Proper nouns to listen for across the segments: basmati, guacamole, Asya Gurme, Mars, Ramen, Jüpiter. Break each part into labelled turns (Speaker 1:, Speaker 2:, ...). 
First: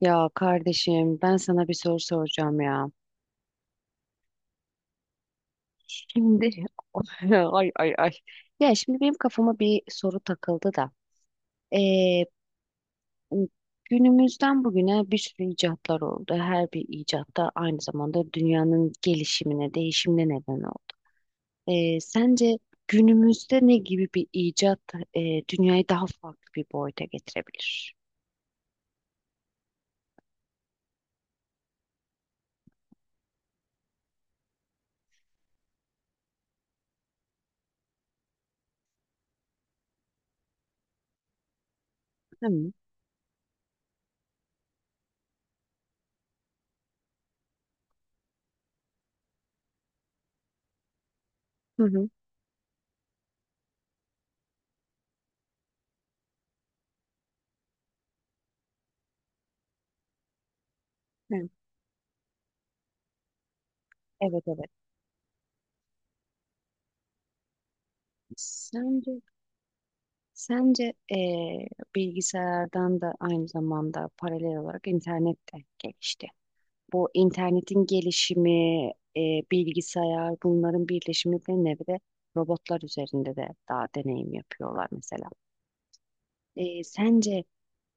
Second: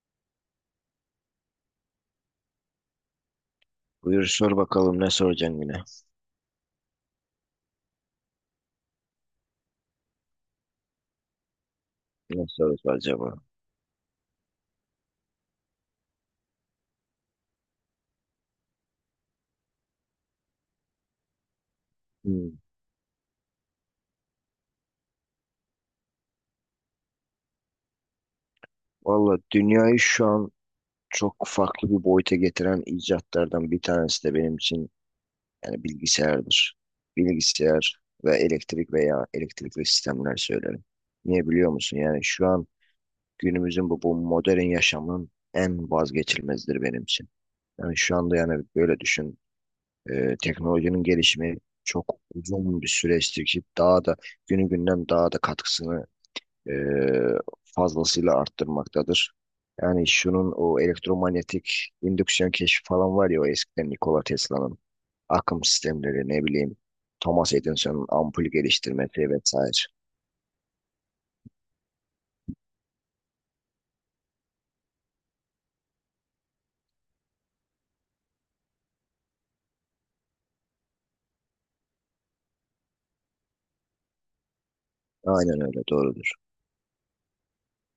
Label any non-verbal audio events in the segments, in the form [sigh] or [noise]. Speaker 1: Ya kardeşim ben sana bir soru soracağım ya.
Speaker 2: Buyur sor bakalım ne soracaksın yine?
Speaker 1: Şimdi [laughs] ay ay ay. Ya şimdi benim kafama bir soru takıldı da. Ee,
Speaker 2: Ne sorusu acaba?
Speaker 1: günümüzden bugüne bir sürü icatlar oldu. Her bir icat da aynı zamanda dünyanın gelişimine, değişimine neden oldu. Sence
Speaker 2: Hmm.
Speaker 1: günümüzde ne gibi bir icat e, dünyayı daha farklı bir boyuta getirebilir?
Speaker 2: Valla dünyayı şu an çok farklı bir boyuta getiren icatlardan bir tanesi de benim için yani bilgisayardır. Bilgisayar ve elektrik veya elektrikli sistemler söylerim. Niye biliyor musun? Yani şu
Speaker 1: Değil
Speaker 2: an
Speaker 1: mi?
Speaker 2: günümüzün bu modern yaşamın en vazgeçilmezidir benim için. Yani şu anda yani böyle düşün. Teknolojinin gelişimi
Speaker 1: Hı hı.
Speaker 2: çok uzun bir süreçtir ki daha da günü günden daha da katkısını e, fazlasıyla arttırmaktadır. Yani şunun o
Speaker 1: Hı.
Speaker 2: elektromanyetik indüksiyon keşfi falan var ya o eskiden Nikola
Speaker 1: Evet, evet.
Speaker 2: Tesla'nın akım sistemleri ne bileyim Thomas Edison'un ampul
Speaker 1: Sence
Speaker 2: geliştirmesi vesaire.
Speaker 1: Sence bilgisayardan da aynı zamanda paralel olarak internet de gelişti. Bu internetin gelişimi, bilgisayar bunların birleşimi ve nevre robotlar üzerinde de daha deneyim yapıyorlar mesela.
Speaker 2: Aynen öyle doğrudur.
Speaker 1: Sence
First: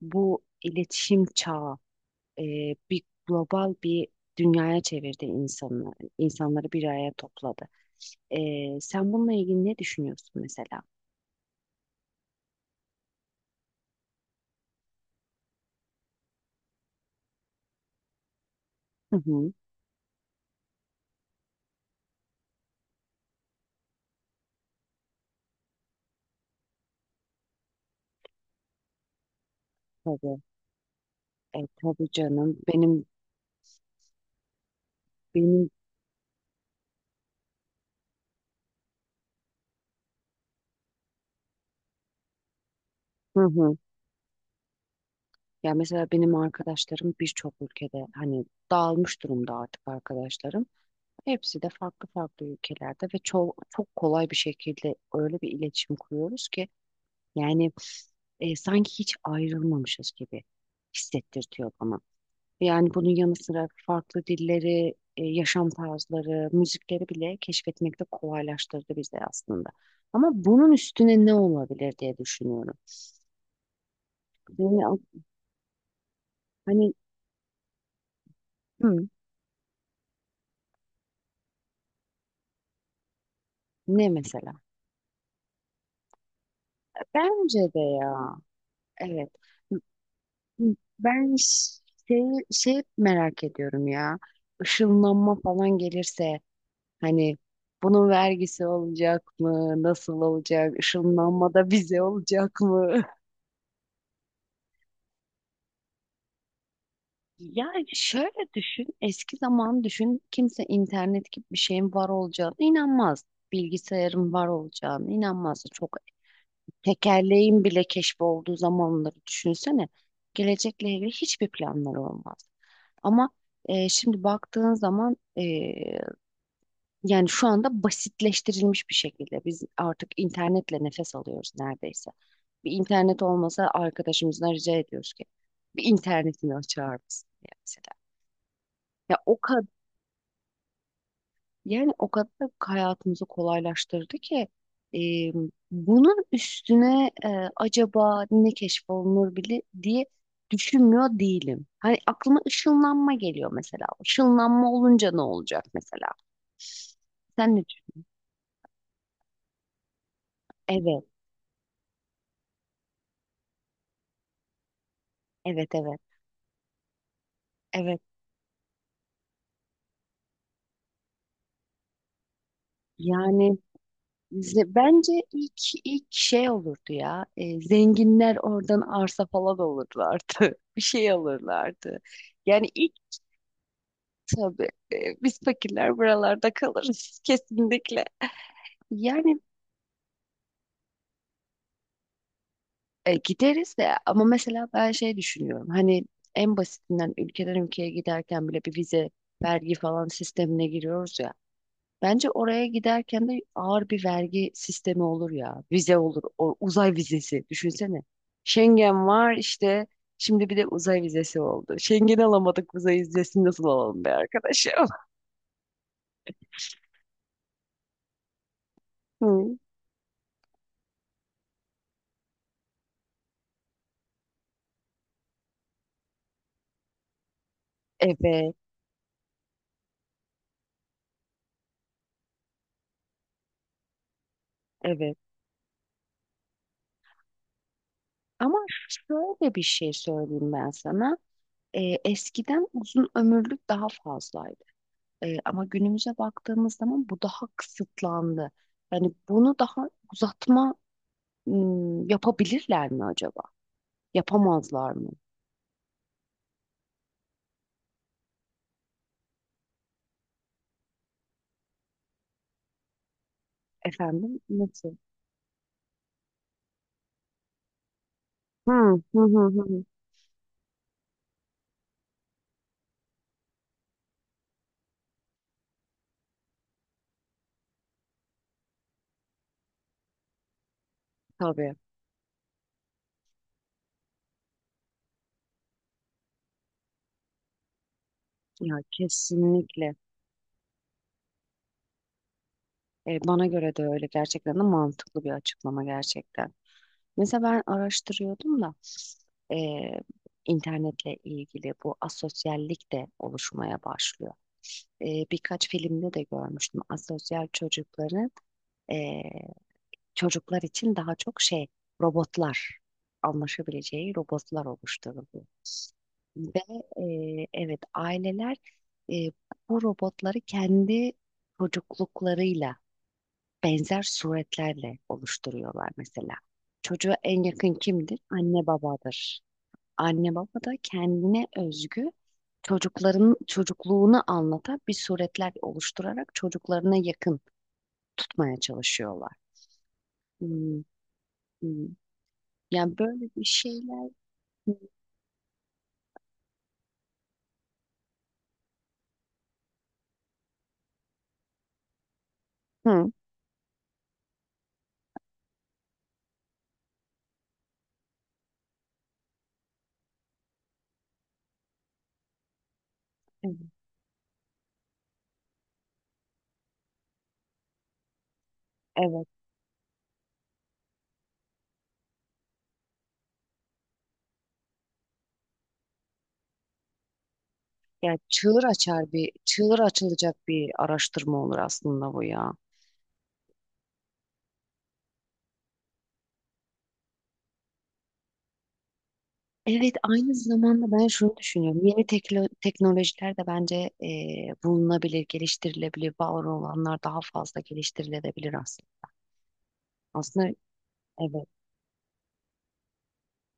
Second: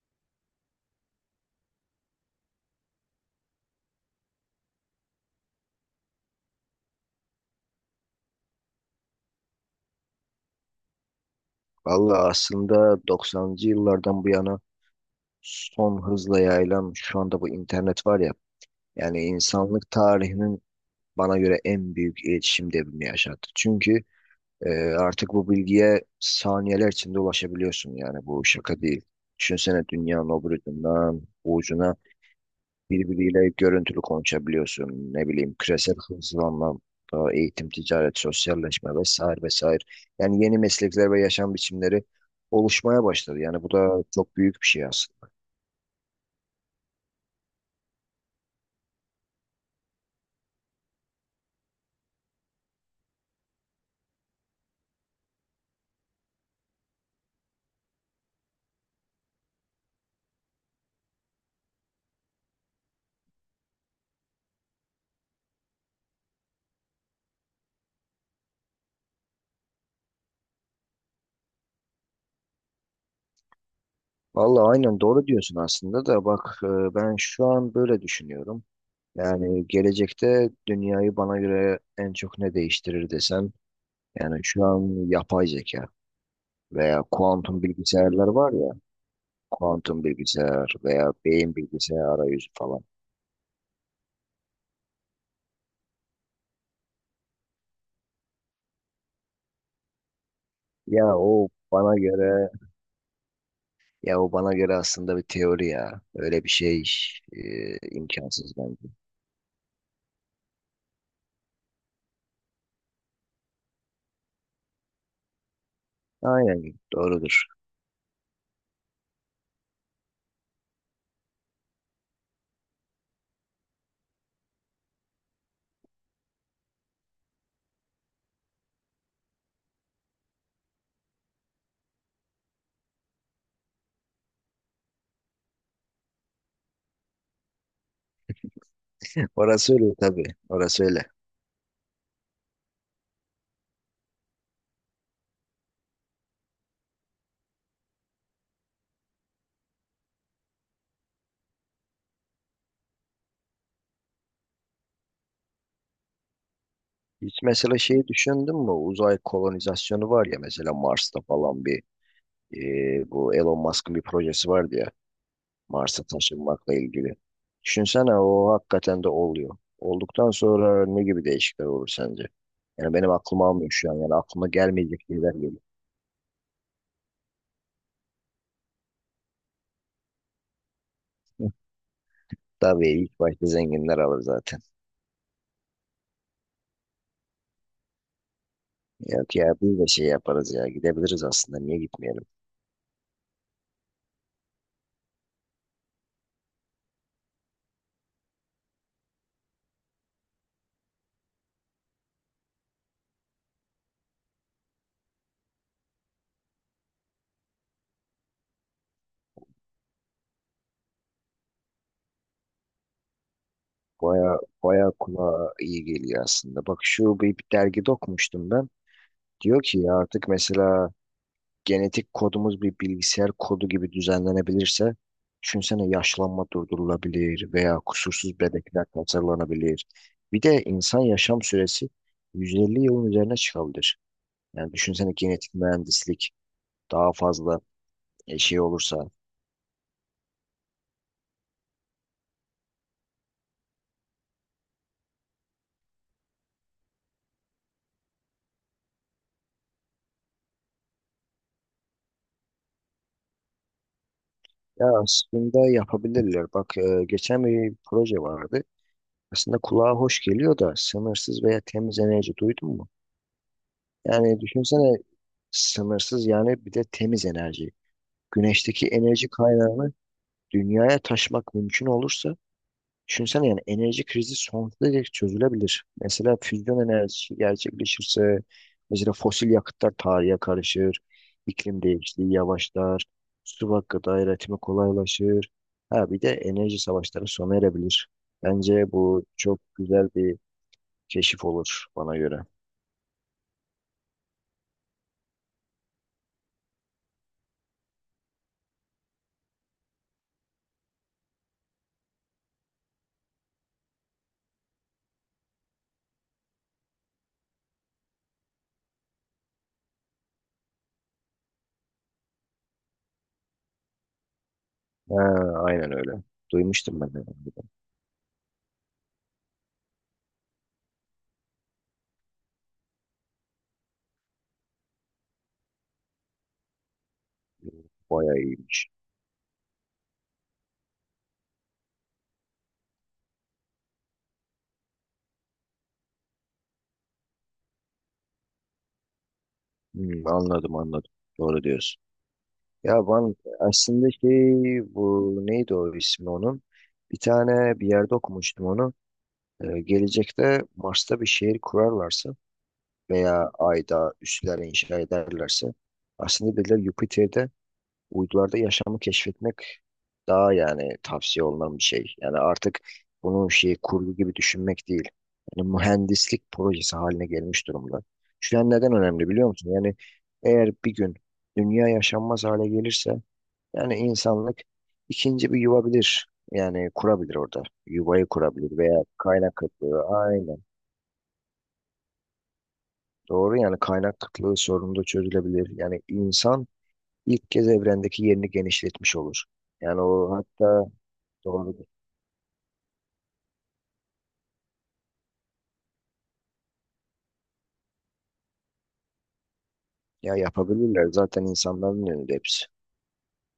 Speaker 1: bu iletişim çağı bir global bir dünyaya çevirdi insanları, insanları bir araya topladı. Sen bununla ilgili ne düşünüyorsun mesela?
Speaker 2: Valla aslında 90'cı yıllardan bu yana son hızla yayılan şu anda bu internet var ya
Speaker 1: Hı
Speaker 2: yani
Speaker 1: hı,
Speaker 2: insanlık tarihinin bana göre en büyük iletişim devrimi yaşattı. Çünkü Ee, artık bu bilgiye saniyeler içinde ulaşabiliyorsun yani bu şaka değil. Düşünsene
Speaker 1: tabii.
Speaker 2: dünyanın öbür ucundan bu
Speaker 1: E,
Speaker 2: ucuna
Speaker 1: tabii canım. Benim
Speaker 2: birbiriyle görüntülü konuşabiliyorsun. Ne bileyim
Speaker 1: Benim
Speaker 2: küresel hızlanma, eğitim, ticaret, sosyalleşme vesaire vesaire. Yani yeni meslekler ve yaşam biçimleri oluşmaya başladı.
Speaker 1: hı
Speaker 2: Yani bu
Speaker 1: hı.
Speaker 2: da çok büyük bir şey aslında.
Speaker 1: Ya mesela benim arkadaşlarım birçok ülkede hani dağılmış durumda artık arkadaşlarım. Hepsi de farklı farklı ülkelerde ve çok çok kolay bir şekilde öyle bir iletişim kuruyoruz ki yani sanki hiç ayrılmamışız gibi hissettirtiyor bana. Yani bunun yanı sıra farklı dilleri, yaşam tarzları, müzikleri bile keşfetmekte kolaylaştırdı bize aslında. Ama bunun üstüne ne olabilir diye düşünüyorum.
Speaker 2: Vallahi
Speaker 1: Yani
Speaker 2: aynen doğru diyorsun aslında da bak
Speaker 1: hani
Speaker 2: ben şu an böyle düşünüyorum.
Speaker 1: hı.
Speaker 2: Yani gelecekte dünyayı bana göre en çok ne değiştirir desem
Speaker 1: Ne
Speaker 2: yani
Speaker 1: mesela?
Speaker 2: şu an yapay zeka veya
Speaker 1: Bence
Speaker 2: kuantum
Speaker 1: de
Speaker 2: bilgisayarlar
Speaker 1: ya.
Speaker 2: var ya,
Speaker 1: Evet.
Speaker 2: kuantum bilgisayar veya
Speaker 1: Ben
Speaker 2: beyin
Speaker 1: ş-
Speaker 2: bilgisayar
Speaker 1: şeyi,
Speaker 2: arayüzü falan.
Speaker 1: şey merak ediyorum ya. Işınlanma falan gelirse hani bunun vergisi olacak mı? Nasıl olacak?
Speaker 2: Ya o
Speaker 1: Işınlanma da
Speaker 2: bana
Speaker 1: bize
Speaker 2: göre,
Speaker 1: olacak mı? [laughs]
Speaker 2: ya o bana göre aslında bir teori ya. Öyle bir şey
Speaker 1: Yani
Speaker 2: imkansız
Speaker 1: şöyle düşün.
Speaker 2: bence.
Speaker 1: Eski zaman düşün. Kimse internet gibi bir şeyin var olacağına inanmaz. Bilgisayarın var olacağına inanmaz. Çok
Speaker 2: Aynen doğrudur.
Speaker 1: Tekerleğin bile keşfi olduğu zamanları düşünsene. Gelecekle ilgili hiçbir planları olmaz. Ama şimdi baktığın zaman yani şu anda basitleştirilmiş bir şekilde biz artık internetle nefes alıyoruz neredeyse. Bir internet olmasa arkadaşımızdan rica ediyoruz ki bir internetini açar mısın diye mesela. Ya
Speaker 2: [laughs]
Speaker 1: o kadar
Speaker 2: Orası öyle tabii, orası öyle.
Speaker 1: yani o kadar hayatımızı kolaylaştırdı ki e, bunun üstüne acaba ne keşfolunur bile diye düşünmüyor değilim. Hani aklıma ışınlanma geliyor mesela. Işınlanma olunca ne olacak mesela?
Speaker 2: Hiç
Speaker 1: Sen ne
Speaker 2: mesela
Speaker 1: düşün-
Speaker 2: şeyi düşündün mü? Uzay kolonizasyonu var ya mesela
Speaker 1: Evet,
Speaker 2: Mars'ta falan bir bu Elon Musk'ın bir projesi vardı ya.
Speaker 1: evet, evet,
Speaker 2: Mars'a taşınmakla ilgili.
Speaker 1: evet.
Speaker 2: Düşünsene o hakikaten de oluyor. Olduktan sonra ne gibi değişiklikler olur sence? Yani benim aklım
Speaker 1: Yani
Speaker 2: almıyor şu an. Yani aklıma gelmeyecek
Speaker 1: bence
Speaker 2: şeyler
Speaker 1: ilk
Speaker 2: geliyor.
Speaker 1: ilk şey olurdu ya. Zenginler oradan arsa falan olurlardı. [laughs] Bir şey
Speaker 2: [laughs]
Speaker 1: alırlardı. Yani
Speaker 2: Tabii ilk başta zenginler alır zaten.
Speaker 1: tabii biz fakirler buralarda kalırız [laughs] kesinlikle.
Speaker 2: Ya,
Speaker 1: Yani
Speaker 2: ya biz de şey yaparız ya gidebiliriz aslında niye gitmeyelim?
Speaker 1: gideriz de ama mesela ben şey düşünüyorum. Hani en basitinden ülkeden ülkeye giderken bile bir vize, vergi falan sistemine giriyoruz ya. Bence oraya giderken de ağır bir vergi sistemi olur ya. Vize olur, o uzay vizesi düşünsene. Schengen var işte. Şimdi bir de uzay vizesi oldu. Schengen alamadık, uzay vizesini nasıl alalım be
Speaker 2: Baya
Speaker 1: arkadaşım?
Speaker 2: baya
Speaker 1: [laughs]
Speaker 2: kulağa iyi geliyor aslında. Bak şu bir dergide okumuştum ben.
Speaker 1: Hı.
Speaker 2: Diyor ki ya artık mesela genetik kodumuz bir bilgisayar kodu gibi düzenlenebilirse, düşünsene yaşlanma durdurulabilir veya kusursuz
Speaker 1: Evet,
Speaker 2: bebekler tasarlanabilir. Bir de insan yaşam süresi 150 yılın üzerine çıkabilir. Yani düşünsene
Speaker 1: evet.
Speaker 2: genetik mühendislik daha fazla
Speaker 1: Ama
Speaker 2: şey olursa.
Speaker 1: şöyle bir şey söyleyeyim ben sana. Eskiden uzun ömürlük daha fazlaydı. Ama günümüze baktığımız zaman bu daha kısıtlandı. Yani bunu daha uzatma yapabilirler mi acaba?
Speaker 2: Ya
Speaker 1: Yapamazlar mı?
Speaker 2: aslında yapabilirler. Bak geçen bir proje vardı. Aslında kulağa hoş geliyor da sınırsız veya temiz enerji duydun mu?
Speaker 1: Efendim
Speaker 2: Yani
Speaker 1: nasıl?
Speaker 2: düşünsene sınırsız yani bir de temiz enerji.
Speaker 1: Hı
Speaker 2: Güneşteki
Speaker 1: hı,
Speaker 2: enerji
Speaker 1: hı hı.
Speaker 2: kaynağını dünyaya taşmak mümkün olursa düşünsene yani enerji krizi sonsuza dek çözülebilir. Mesela füzyon enerjisi gerçekleşirse mesela fosil yakıtlar tarihe karışır,
Speaker 1: Tabii.
Speaker 2: iklim değişikliği yavaşlar, su ve gıda üretimi kolaylaşır. Ha bir de enerji savaşları sona erebilir.
Speaker 1: Ya
Speaker 2: Bence bu çok
Speaker 1: kesinlikle.
Speaker 2: güzel bir keşif olur bana göre.
Speaker 1: Bana göre de öyle gerçekten de mantıklı bir açıklama gerçekten. Mesela ben araştırıyordum da eee, internetle ilgili bu asosyallik de oluşmaya başlıyor. Birkaç filmde de görmüştüm. Asosyal çocukların eee, çocuklar için daha çok şey robotlar anlaşabileceği robotlar
Speaker 2: Ha,
Speaker 1: oluşturuluyor.
Speaker 2: aynen öyle.
Speaker 1: Ve
Speaker 2: Duymuştum ben de.
Speaker 1: evet aileler, eee, bu robotları kendi çocukluklarıyla benzer suretlerle oluşturuyorlar mesela. Çocuğa en yakın kimdir?
Speaker 2: Bayağı
Speaker 1: Anne
Speaker 2: iyiymiş.
Speaker 1: babadır. Anne baba da kendine özgü çocukların çocukluğunu anlatan bir suretler oluşturarak çocuklarına yakın tutmaya çalışıyorlar.
Speaker 2: Hmm, anladım
Speaker 1: Hmm,
Speaker 2: anladım. Doğru
Speaker 1: hmm.
Speaker 2: diyorsun.
Speaker 1: Yani
Speaker 2: Ya
Speaker 1: böyle
Speaker 2: ben
Speaker 1: bir şeyler.
Speaker 2: aslında şey bu neydi o ismi onun? Bir tane bir yerde okumuştum onu. Gelecekte Mars'ta bir şehir kurarlarsa
Speaker 1: Hı,
Speaker 2: veya Ay'da üsler inşa ederlerse aslında dediler Jüpiter'de uydularda yaşamı keşfetmek daha yani tavsiye olunan bir şey. Yani artık bunu
Speaker 1: evet.
Speaker 2: şey kurgu gibi düşünmek değil. Yani mühendislik projesi haline gelmiş durumda. Şu an neden
Speaker 1: Evet.
Speaker 2: önemli biliyor musun? Yani eğer bir gün dünya yaşanmaz hale gelirse yani insanlık ikinci bir yuva bilir. Yani kurabilir orada.
Speaker 1: Yani
Speaker 2: Yuvayı
Speaker 1: çığır
Speaker 2: kurabilir veya
Speaker 1: açar bir,
Speaker 2: kaynak
Speaker 1: çığır
Speaker 2: kıtlığı.
Speaker 1: açılacak
Speaker 2: Aynen.
Speaker 1: bir araştırma olur aslında bu ya.
Speaker 2: Doğru yani kaynak kıtlığı sorunu da çözülebilir. Yani insan ilk kez evrendeki yerini genişletmiş olur.
Speaker 1: Evet,
Speaker 2: Yani o
Speaker 1: aynı
Speaker 2: hatta
Speaker 1: zamanda ben şunu
Speaker 2: doğru.
Speaker 1: düşünüyorum. Teknolojiler de bence bulunabilir, geliştirilebilir. Var olanlar daha fazla geliştirilebilir aslında.
Speaker 2: Ya
Speaker 1: Aslında
Speaker 2: yapabilirler zaten
Speaker 1: evet,
Speaker 2: insanların önünde hepsi.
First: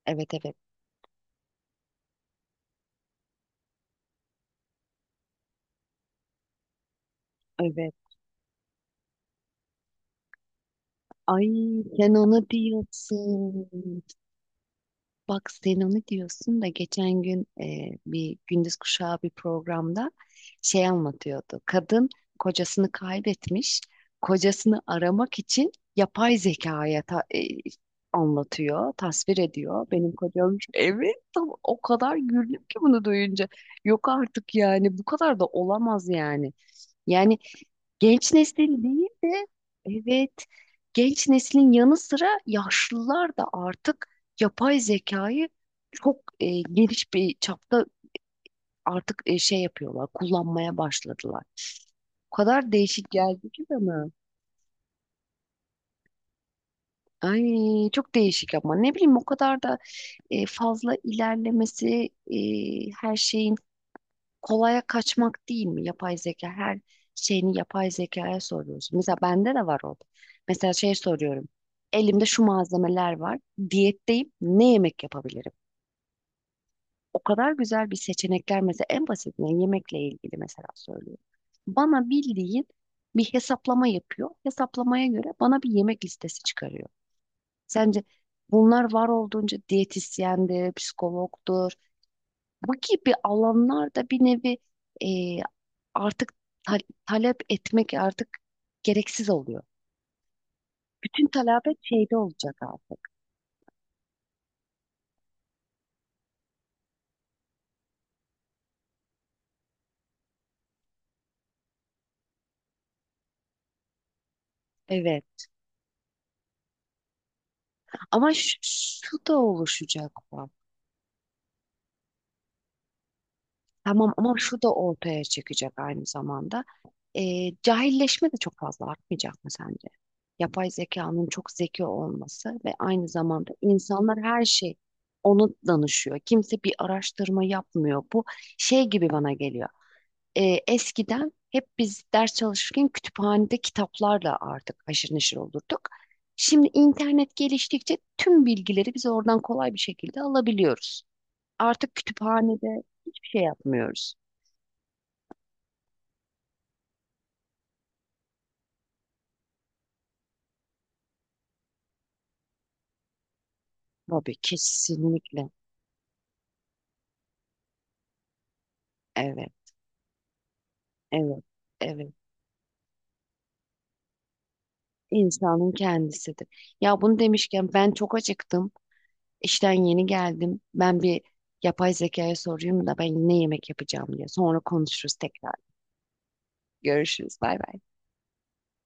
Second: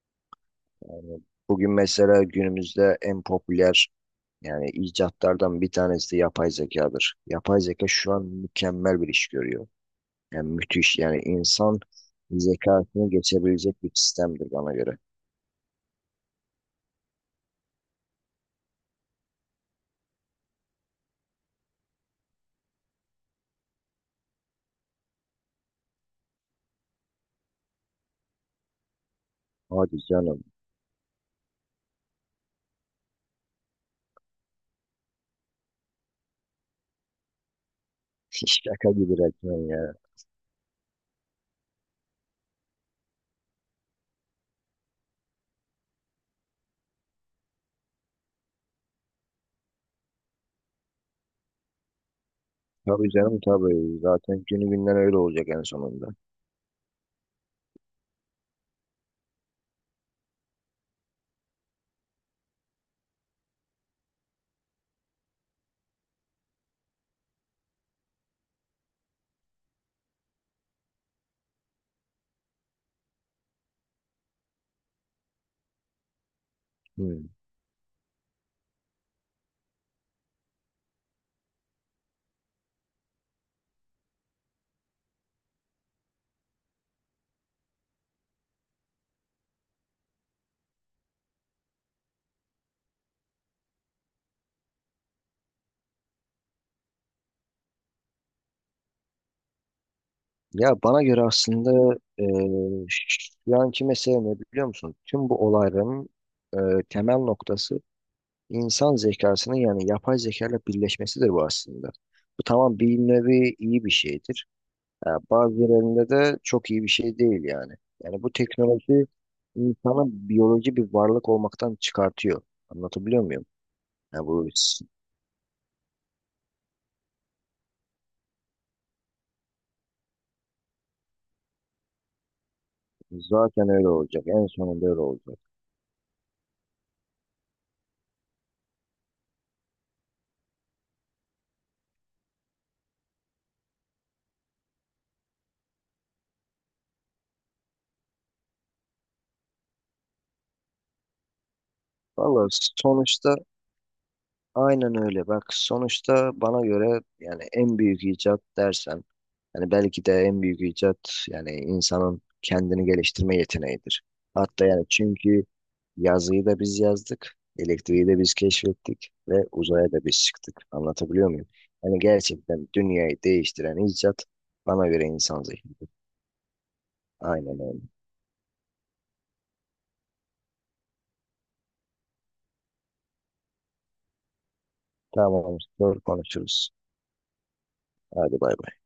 Speaker 1: evet, evet,
Speaker 2: Yani bugün mesela günümüzde en popüler yani icatlardan bir tanesi de yapay zekadır. Yapay zeka
Speaker 1: evet.
Speaker 2: şu an mükemmel bir iş görüyor. Yani müthiş yani
Speaker 1: Ay,
Speaker 2: insan
Speaker 1: sen onu
Speaker 2: zekasını geçebilecek bir
Speaker 1: diyorsun.
Speaker 2: sistemdir bana göre.
Speaker 1: Bak sen onu diyorsun da geçen gün bir Gündüz Kuşağı bir programda şey anlatıyordu. Kadın kocasını kaybetmiş, kocasını aramak için yapay zekaya anlatıyor, tasvir ediyor.
Speaker 2: Hadi
Speaker 1: Benim
Speaker 2: canım.
Speaker 1: kocam şu- evet tam o kadar güldüm ki bunu duyunca. Yok artık yani bu kadar da olamaz yani. Yani genç
Speaker 2: [laughs]
Speaker 1: neslin
Speaker 2: Şaka
Speaker 1: değil
Speaker 2: gibi
Speaker 1: de,
Speaker 2: resmen ya.
Speaker 1: evet, genç neslin yanı sıra yaşlılar da artık yapay zekayı çok geniş bir çapta artık şey yapıyorlar, kullanmaya başladılar. O kadar değişik
Speaker 2: Tabii canım
Speaker 1: geldi ki
Speaker 2: tabii.
Speaker 1: bana.
Speaker 2: Zaten günü günden öyle olacak en sonunda.
Speaker 1: Ay çok değişik ama ne bileyim o kadar da fazla ilerlemesi, her şeyin kolaya kaçmak değil mi? Yapay zeka her şeyini yapay zekaya soruyorsun. Mesela bende de var o. Mesela şey soruyorum. Elimde şu malzemeler var. Diyetteyim. Ne yemek yapabilirim? O
Speaker 2: Hmm.
Speaker 1: kadar güzel bir seçenekler mesela en basitinden yemekle ilgili mesela söylüyor. Bana bildiğin bir hesaplama yapıyor. Hesaplamaya göre bana bir yemek listesi çıkarıyor. Sence bunlar var olduğunca diyetisyendir, psikologdur. Bu gibi alanlarda bir nevi artık ta- talep etmek artık gereksiz oluyor.
Speaker 2: Ya bana göre
Speaker 1: Bütün talabet
Speaker 2: aslında
Speaker 1: şeyde olacak artık.
Speaker 2: şu anki mesele ne biliyor musun? Tüm bu olayların e, temel noktası insan zekasının yani yapay zeka ile birleşmesidir bu aslında. Bu tamam bir nevi iyi bir şeydir. Ya
Speaker 1: Evet.
Speaker 2: bazı yerlerinde de çok iyi bir şey değil yani. Yani bu teknoloji
Speaker 1: Şu da
Speaker 2: insanı
Speaker 1: oluşacak bak.
Speaker 2: biyoloji bir varlık olmaktan çıkartıyor. Anlatabiliyor muyum?
Speaker 1: Tamam
Speaker 2: Ya
Speaker 1: ama
Speaker 2: bu
Speaker 1: şu da
Speaker 2: s-
Speaker 1: ortaya çıkacak aynı zamanda. Cahilleşme de çok fazla artmayacak mı sence? Yapay zekanın çok zeki olması ve aynı zamanda
Speaker 2: Zaten öyle
Speaker 1: insanlar
Speaker 2: olacak.
Speaker 1: her
Speaker 2: En
Speaker 1: şey
Speaker 2: sonunda öyle olacak.
Speaker 1: onu danışıyor. Kimse bir araştırma yapmıyor. Bu şey gibi bana geliyor. Eskiden hep biz ders çalışırken kütüphanede kitaplarla artık haşır neşir olurduk. Şimdi internet geliştikçe tüm bilgileri biz oradan kolay bir şekilde alabiliyoruz. Artık
Speaker 2: Valla
Speaker 1: kütüphanede hiçbir
Speaker 2: sonuçta
Speaker 1: şey yapmıyoruz.
Speaker 2: aynen öyle. Bak sonuçta bana göre yani en büyük icat dersen yani belki de en büyük icat yani insanın kendini geliştirme yeteneğidir.
Speaker 1: Tabii,
Speaker 2: Hatta yani çünkü
Speaker 1: kesinlikle.
Speaker 2: yazıyı da biz yazdık, elektriği de biz keşfettik ve
Speaker 1: Evet,
Speaker 2: uzaya da biz çıktık. Anlatabiliyor
Speaker 1: evet,
Speaker 2: muyum? Yani
Speaker 1: evet.
Speaker 2: gerçekten dünyayı değiştiren icat bana göre insan
Speaker 1: İnsanın
Speaker 2: zihni.
Speaker 1: kendisidir. Ya bunu
Speaker 2: Aynen
Speaker 1: demişken
Speaker 2: öyle.
Speaker 1: ben çok acıktım. İşten yeni geldim. Ben bir yapay zekaya sorayım da ben ne yemek yapacağım diye. Sonra konuşuruz tekrar.
Speaker 2: Tamam, sonra konuşuruz.
Speaker 1: Görüşürüz. Bay bay.
Speaker 2: Hadi bay bay.